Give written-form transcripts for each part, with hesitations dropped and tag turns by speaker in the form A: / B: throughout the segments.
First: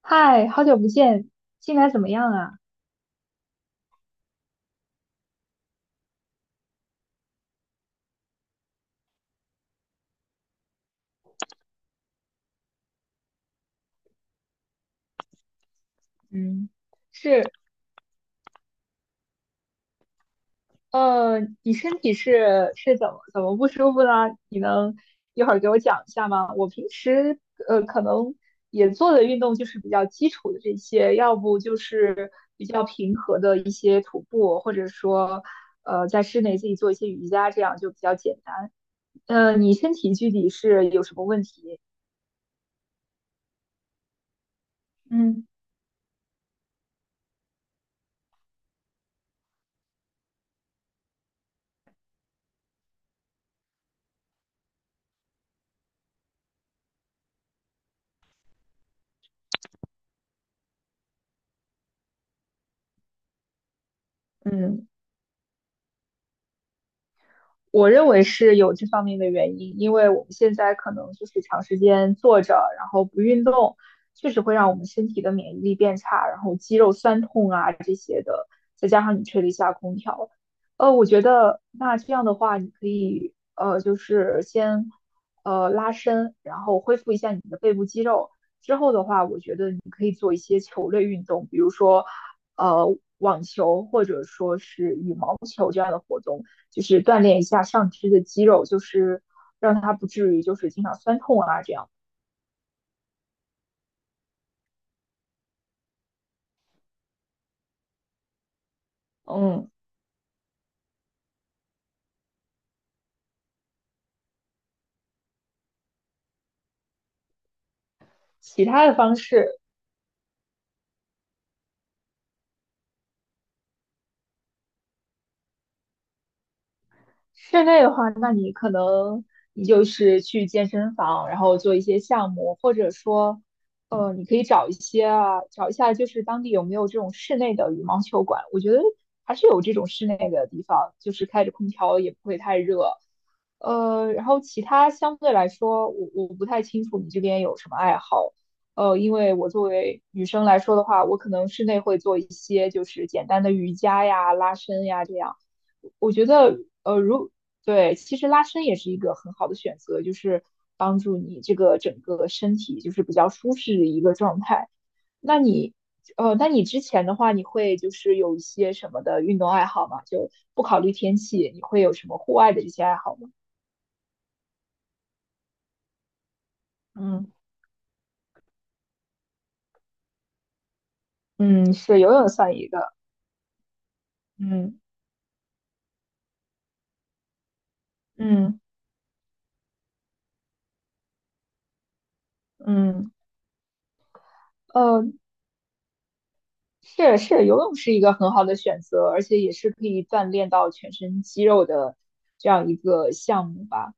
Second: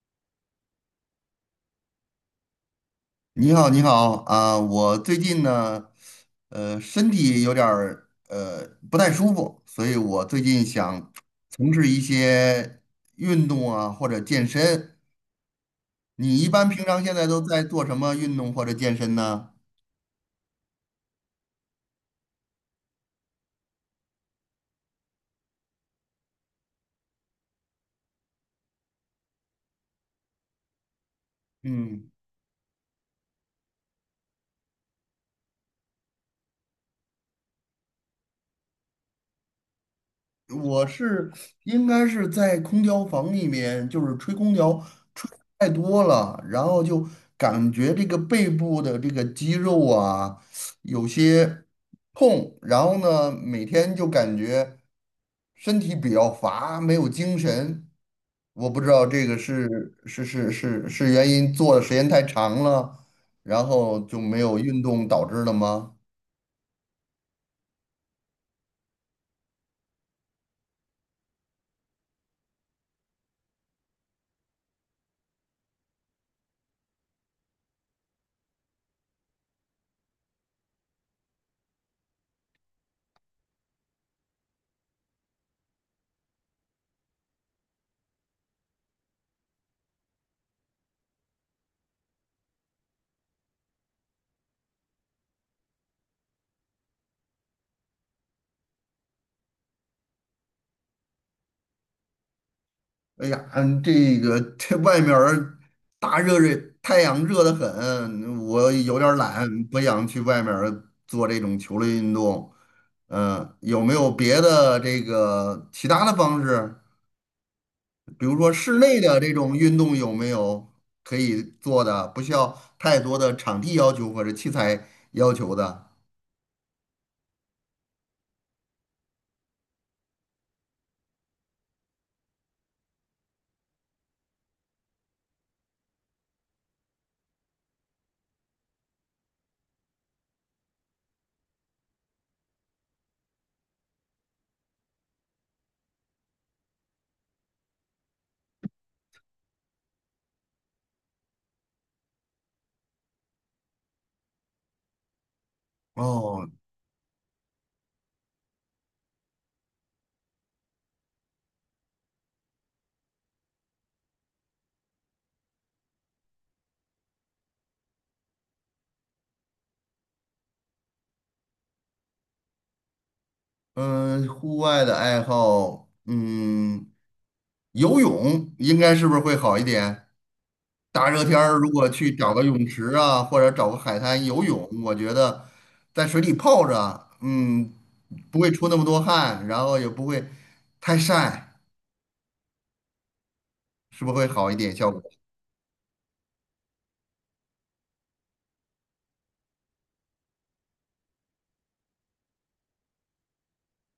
A: 嗨，好久不见，近来怎么样啊？
B: 你好，你好啊！我最近呢，身体有点儿不太舒服，所以我最近想从事一些运动啊，或者健身。你一般
A: 嗯，
B: 平常现在都
A: 是，
B: 在做什么运动或者健身呢？
A: 你身体是怎么不舒服呢？你能一会儿给我讲一下吗？我平时可能也做的运动就是比较基础的这些，要不就
B: 嗯。
A: 是比较平和的一些徒步，或者说在室内自己做一些瑜伽，这样就比较简单。你身体具体
B: 我
A: 是有什么
B: 是
A: 问题？
B: 应该是在空调房里面，就是吹空调吹得
A: 嗯
B: 太多了，然后就感觉这个背部的这个肌肉啊有些痛，然后呢每天就感觉身体比较乏，没有精神。我不知道这个是原因做的时间太长了，然后就没有运
A: 嗯。
B: 动导致的吗？
A: 我认为是有这方面的原因，因为我们现在可能就是长时间坐着，然后不运动，确实会让我们身体的免疫力变差，然后肌肉酸痛啊这些的，再加上你吹了一下空调，我觉得那这样的话，你可以就是先拉伸，然后恢复一下你的背部肌肉，之后的话，我觉得你可以做一些球类运动，比如说呃网球或者说是羽毛球这样的活动。就是锻炼一下上肢的肌肉，就是让它不至于就是经常酸痛啊这样。
B: 哎呀，嗯，这个这外面儿大热热，太阳热得很，我有点儿懒，
A: 嗯，
B: 不想去外面儿做这种球类运动。嗯、有没有别的这个其他的方式？比如说
A: 其
B: 室
A: 他的
B: 内
A: 方
B: 的这种
A: 式
B: 运动有没有可以做的，不需要太多的场地要求或者器材要求的？
A: 室内的话，那你可能你就是去健身房，然后做一些项目，或者说，你可以找一些啊，找一下就是当地有没有这种室内的羽毛球馆。我觉得还是有这种室内的地方，就是开着空调也不会太热。然后其他相对来说，我不太清楚你这边有什么爱好。因为我作为女生来说的话，我可能室内会做一些就是简单的瑜伽呀、拉伸呀这样。我觉
B: 哦，
A: 得，呃，如对，其实拉伸也是一个很好的选择，就是帮助你这个整个身体就是比较舒适的一个状态。那你，那你之前的话，你会就是有一些什么的运动爱好吗？就不考虑天气，你会有什么户外的一些爱好吗？
B: 嗯，户外的爱好，嗯，
A: 嗯
B: 游泳应该是不是会好一点？大热天儿如
A: 嗯，
B: 果
A: 是游
B: 去
A: 泳
B: 找个
A: 算
B: 泳
A: 一个，
B: 池啊，或者找个海滩游泳，
A: 嗯
B: 我觉得在水里泡着，嗯，不会
A: 嗯
B: 出那么多汗，然后也不会太晒，
A: 嗯，
B: 是不是会好一点效果？
A: 呃，是是，游泳是一个很好的选择，而且也是可以锻炼到全身肌肉的这样一个项目吧。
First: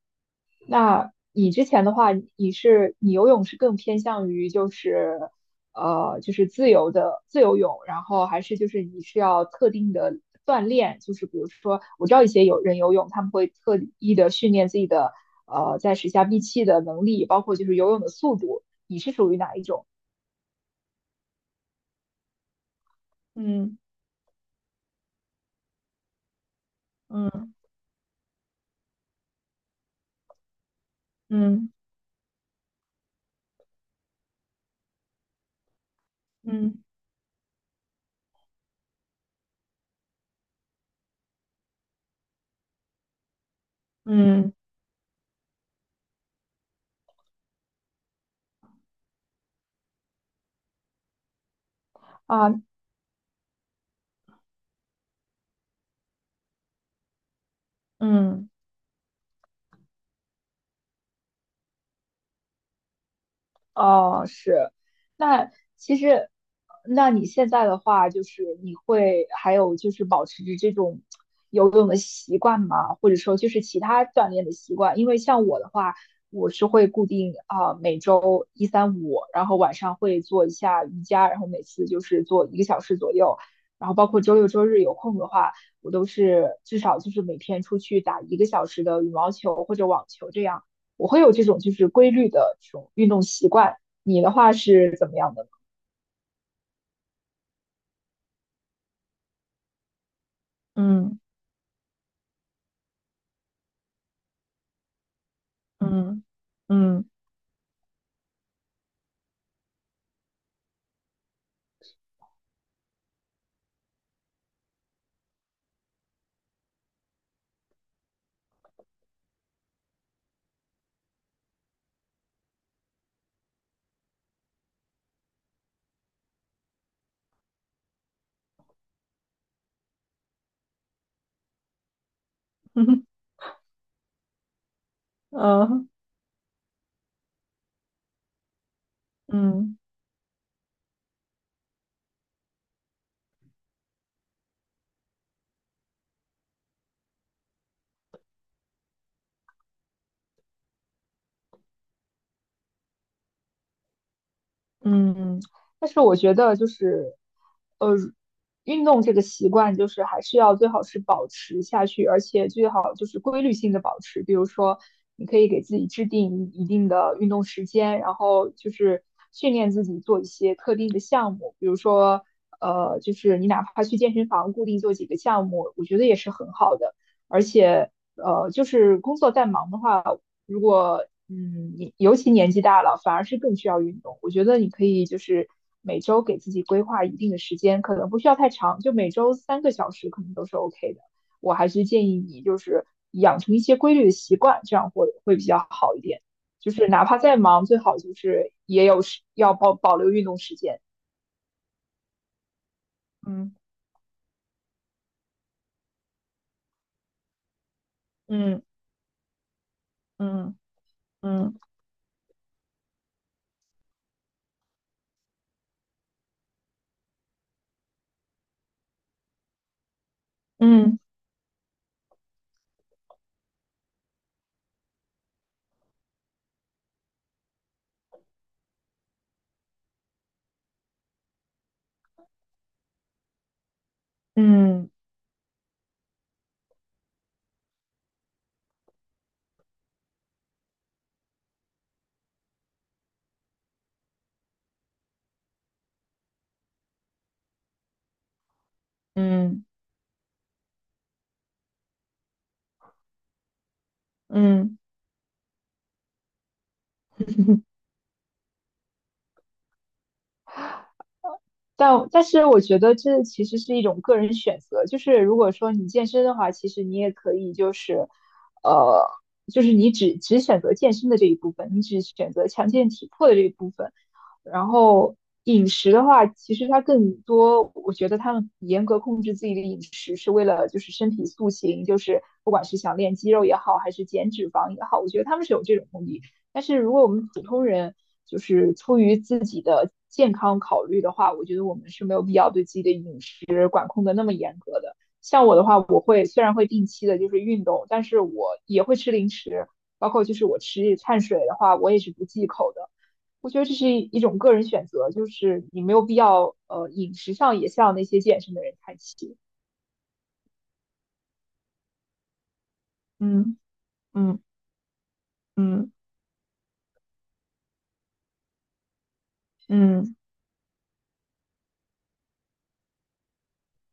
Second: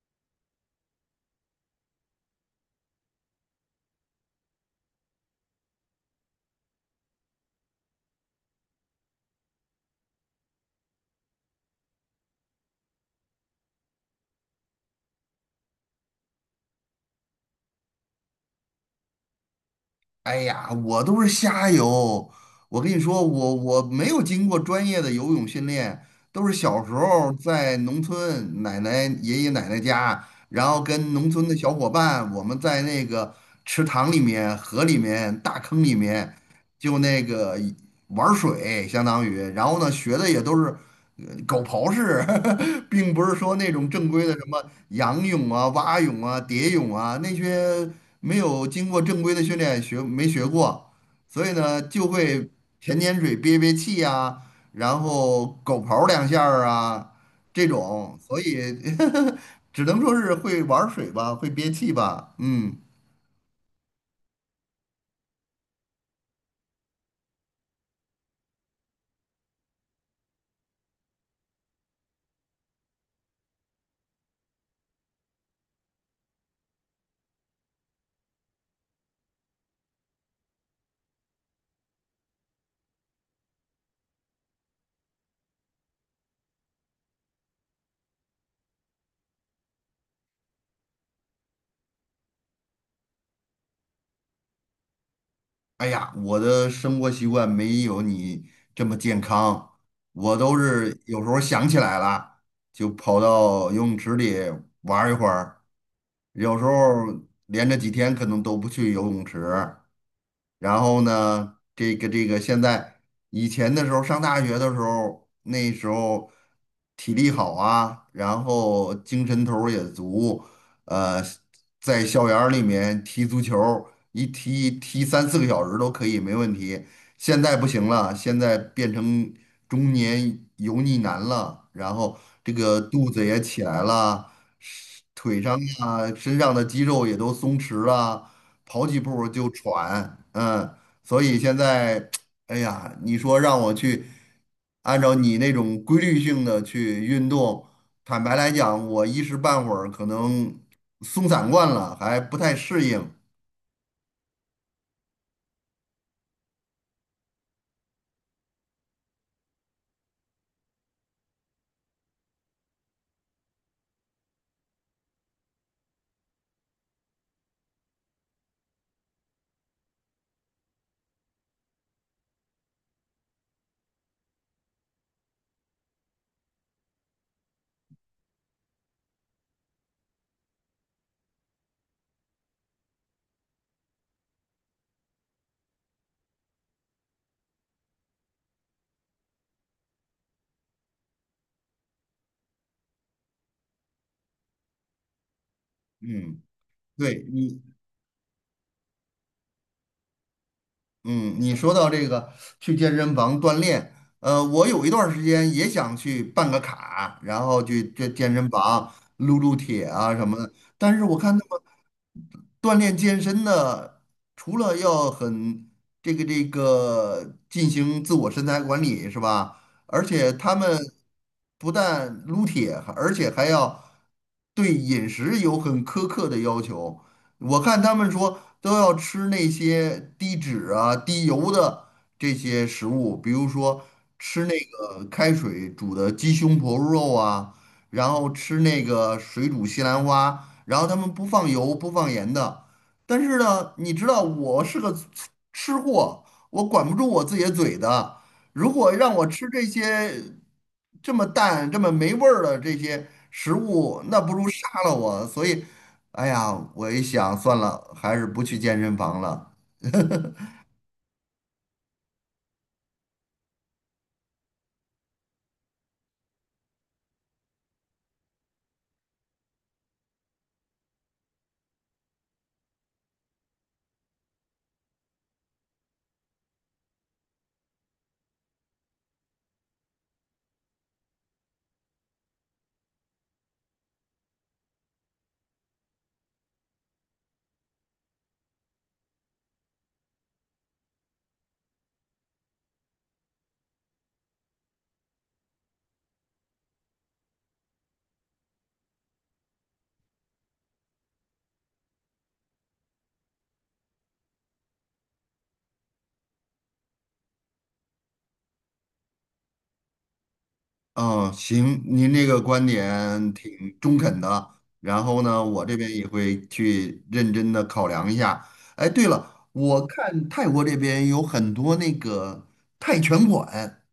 A: 那你之前的话，你是你游泳是更偏向于就是就是自由的自由泳，然后还是就是你是要特定的锻炼，就是比如说我知道一些有人游泳，他们会特意的训练自己的在水下闭气的能力，包括就是游泳的速度，你是属于哪一种？
B: 哎呀，我都是瞎游。我跟你说，我
A: 嗯
B: 我没有经过专业的游泳训练，都是小时候
A: 嗯
B: 在农村奶奶、爷爷奶奶家，然后跟农村的
A: 嗯
B: 小伙伴，我们在那个池塘里面、河里面、大坑里面，
A: 嗯
B: 就那个玩水，相当于。然后呢，学的也都是狗刨式，并不是说那种正规的什
A: 嗯
B: 么仰泳啊、蛙泳啊、蝶泳啊那些。没有经过正规的训练学没学过，所以呢就会
A: 啊
B: 舔舔嘴、憋憋气呀、然后狗刨两下儿啊这种，所
A: 嗯。
B: 以 只能说是会玩儿水吧，会憋气吧。嗯，
A: 哦，是，那其实，那你现在的话，就是你会还有就是保持着这种游泳的习惯吗？或者说就是其他锻炼的习惯？因为像我的话，我是会固定啊、每周一三五，然后晚上会做一下瑜伽，然后每次就是做一个小时左右，然后包括周六周日有空的话，我都是至少就是每天出去打一个小时的羽毛球或者网球这样。我会有这种就是规律的这种运动习惯。你的话是怎么样的呢？
B: 哎呀，我的生活习惯没有你这么健康，我都是
A: 嗯
B: 有时候想起来了就跑到游泳池里玩儿一会儿，
A: 嗯
B: 有时候
A: 嗯
B: 连着几天可能都不去游泳池。然后呢，现在以前的时候上大学的时候，那时候体力好啊，然后精神头儿也足，呃，在校园儿里面踢足球儿一踢踢三四个小时都可以，没问题。现在不行了，现在变成中年油腻男了，然后这个
A: 嗯嗯。
B: 肚子也起来了，是腿上
A: 嗯嗯
B: 啊、身上的肌肉也都松弛了。跑几步就
A: 嗯
B: 喘，嗯，所以现在，哎呀，你说让我去按照你那种规律性的去运动，坦白来讲，我一时半会儿可能松散惯了，还不太适应。
A: 嗯，但是我觉得就是，呃，运动这个习惯就是还是要最好是保持下去，而且最好就是规律性的保持。比如说，你可以给自己制定一定的运动时间，然后就是训练自己做一些特定的项目，比如说，就是你哪怕去健身房固定做几个项目，我觉得也是很好的。而且，就是工作再忙的话。如果嗯，你尤其年纪大了，反而是更需要运动。我觉得你可以就是每周给自己规划一定的时间，可能不需要太长，就每周三个小时可能都是 OK 的。我还是建议你就是养成一些规律的习惯，这样会比较好一点。
B: 嗯，
A: 就是哪怕
B: 对
A: 再
B: 你，
A: 忙，最好就是也有时要保留运动时间。
B: 嗯，你说到这个去健身房
A: 嗯
B: 锻炼，我有一段儿时间也想去办个卡，然后去这健身
A: 嗯
B: 房撸撸铁啊什么的，
A: 嗯
B: 但是我看。他
A: 嗯
B: 们。锻炼健身的，除了要很这个进行自我身材管理是吧？而且他们
A: 嗯
B: 不但撸铁，而且还要对饮食有很苛刻的要求。我看他们说都要吃那些低脂啊、低油的这些食物，比如说吃那
A: 嗯嗯
B: 个开水煮的鸡胸脯肉啊，然后吃那个水煮西兰花。然后他们不放油不放盐的。但是呢，你知道我是个吃货，我管不住我自己的嘴的。如果让我吃
A: 嗯。
B: 这
A: 嗯嗯
B: 些这么淡、这么没味儿的这些食物，那不如杀
A: 嗯
B: 了我。所以，哎呀，我一想，算了，还是不去健身房了。
A: 但是我觉得这其实是一种个人选择，就是如果说你健身的话，其实你也可以就是，呃，就是你只选择健身的这一部分，你只选择强健体魄的这一部分，然后饮食的话，其实它更多，我觉得他们严格控制自己的饮食，是为了就是身体塑形，就是不管是想练肌肉也好，还是减脂肪也好，我觉得他们是有这种目的。但是如果我们普通人就是出于自己的健康考虑的话，我觉得我们是没有必要对自己的饮食管控的那么严格的。像我的话，我会虽然会定期的就是运动，但是我也会吃零食，包括就是我吃碳水的话，我也是不忌口的。我觉得这是一种个人选择，就是你没有必要饮食上也向那些健身的人看齐。
B: 嗯，行，您这个观点
A: 嗯
B: 挺中肯
A: 嗯
B: 的，然后呢，我这边
A: 嗯
B: 也会去认真的考量一下。哎，对了，我
A: 嗯
B: 看泰国这边有很多那个泰拳馆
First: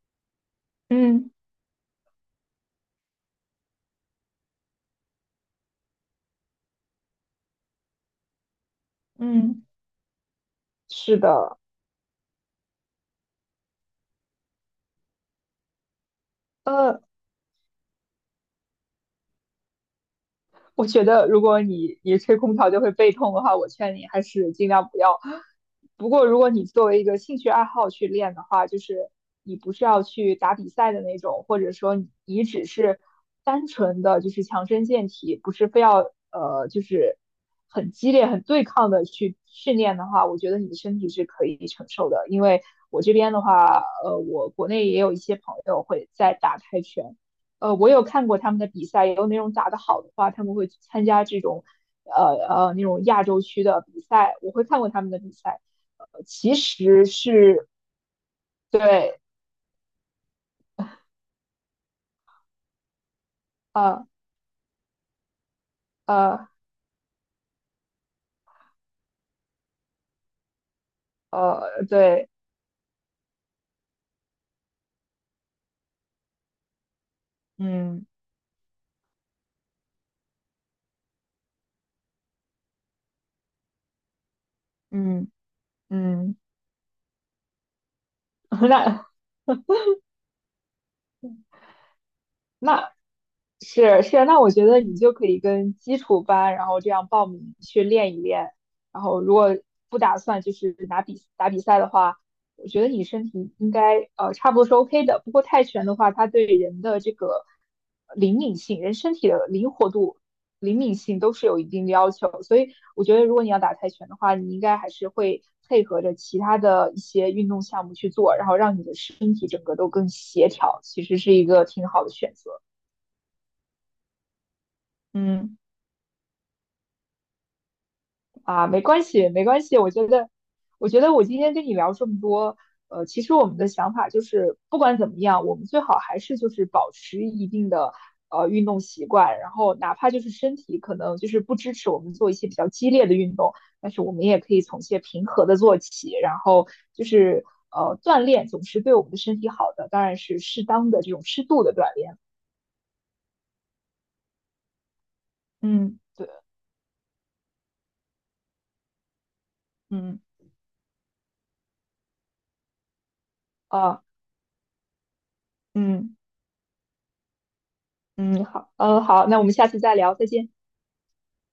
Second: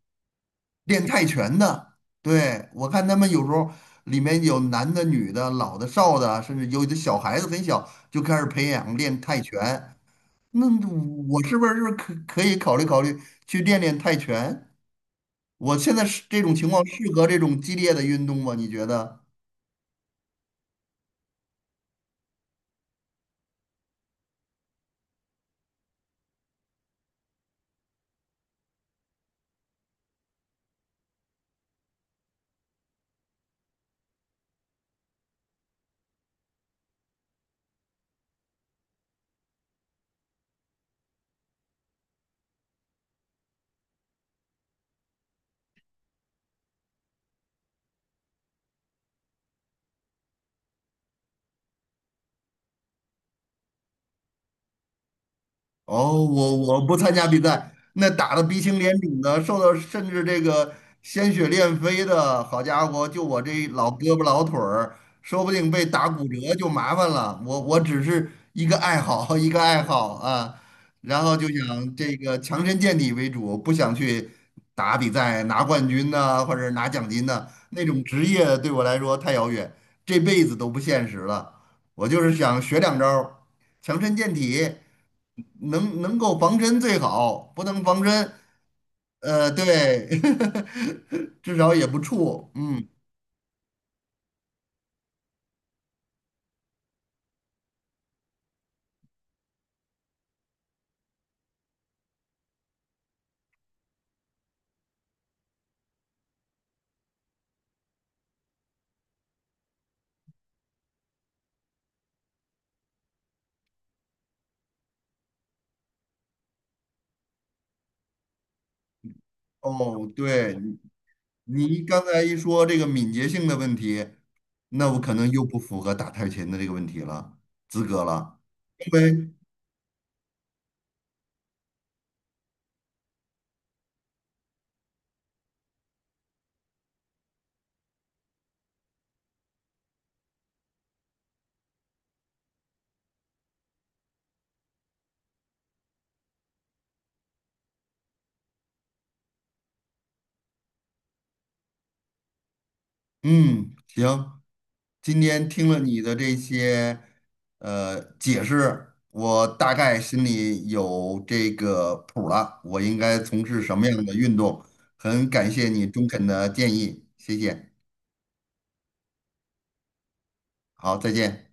B: 练泰
A: 嗯
B: 拳的，对，我看他们有时候里面有男的、女的、老的、少的，甚至有的小孩子很小就开始培养练泰拳。
A: 嗯，
B: 那
A: 是
B: 我是
A: 的，
B: 不是可以考虑考虑去练练泰拳？我现在是这种情况
A: 呃。
B: 适合这种激烈的运动吗？你觉得？
A: 我觉得如果你吹空调就会背痛的话，我劝你还是尽量不要。不过如果你作为一个兴趣爱好去练的话，就是你不是要去打比赛的那种，或者说你只是单纯的就是强身健体，不是非要就是很激烈、很对抗的去训练的话，我觉得你的身体是可以承受的。因为我这边的话，我国内也有一些朋友会在打泰拳。我有看过他们的比赛，有那种打得好的话，他们会参加这种呃那种亚洲区的比赛，我会看过他们的比赛。
B: 哦，
A: 其
B: 我不
A: 实
B: 参加比
A: 是
B: 赛，那打的鼻青脸
A: 对，
B: 肿的，受到甚至这个鲜血练飞的，好家伙，就我这老
A: 呃
B: 胳膊老腿儿，说不定被打骨
A: 呃
B: 折就麻烦了。我只是一个爱好，一个爱好啊，然后就想这
A: 对，
B: 个强身健体为主，不想去打比赛拿冠军呐、或者拿奖金呐、那种
A: 嗯
B: 职业对我来说太遥远，这辈子都不现实了。我就是想学两招儿强身健体。
A: 嗯
B: 能能
A: 嗯，
B: 够防身最好，不能防身，
A: 那
B: 对，至少也不怵。嗯，
A: 那是是，那我觉得你就可以跟基础班，然后这样报名去练一练，然后如果不打算就是拿比打比赛的话。我觉得你身体应该差不多是 OK 的。不过泰拳的话，它对人的这个灵敏性、人身体的灵活度、灵敏性都是有一定的要求。所以我觉得，如果你要打泰拳的话，你应该还是会配合着其他的一些运动项目去做，然后让你的身体整个都更
B: 哦，
A: 协
B: 对，你
A: 调，其实是一个
B: 你
A: 挺
B: 刚
A: 好的
B: 才
A: 选
B: 一
A: 择。
B: 说这个敏捷性的问题，那我可能又
A: 嗯。
B: 不符合打太极拳的这个问题了，资格了，
A: 啊，没
B: 因
A: 关系，
B: 为。
A: 没关系。我觉得，我觉得我今天跟你聊这么多，其实我们的想法就是，不管怎么样，我们最好还是就是保持一定的运动习惯，然后哪怕就是身体可能就是不支持我们做一些比较激烈的运动，但是我们也可以从一些平和的做起，然后就是锻炼总是对我们的身体好的，当然是适当的这种适度的锻炼。
B: 嗯，行，今天听了
A: 嗯
B: 你的
A: 对，
B: 这些解释，我大概
A: 嗯
B: 心里有这个谱了，我应该从事什么
A: 啊，
B: 样的运动。很感谢你中
A: 嗯
B: 肯的建议，谢谢。
A: 嗯，好，嗯好，那我们下次再聊，再见。
B: 好，再见。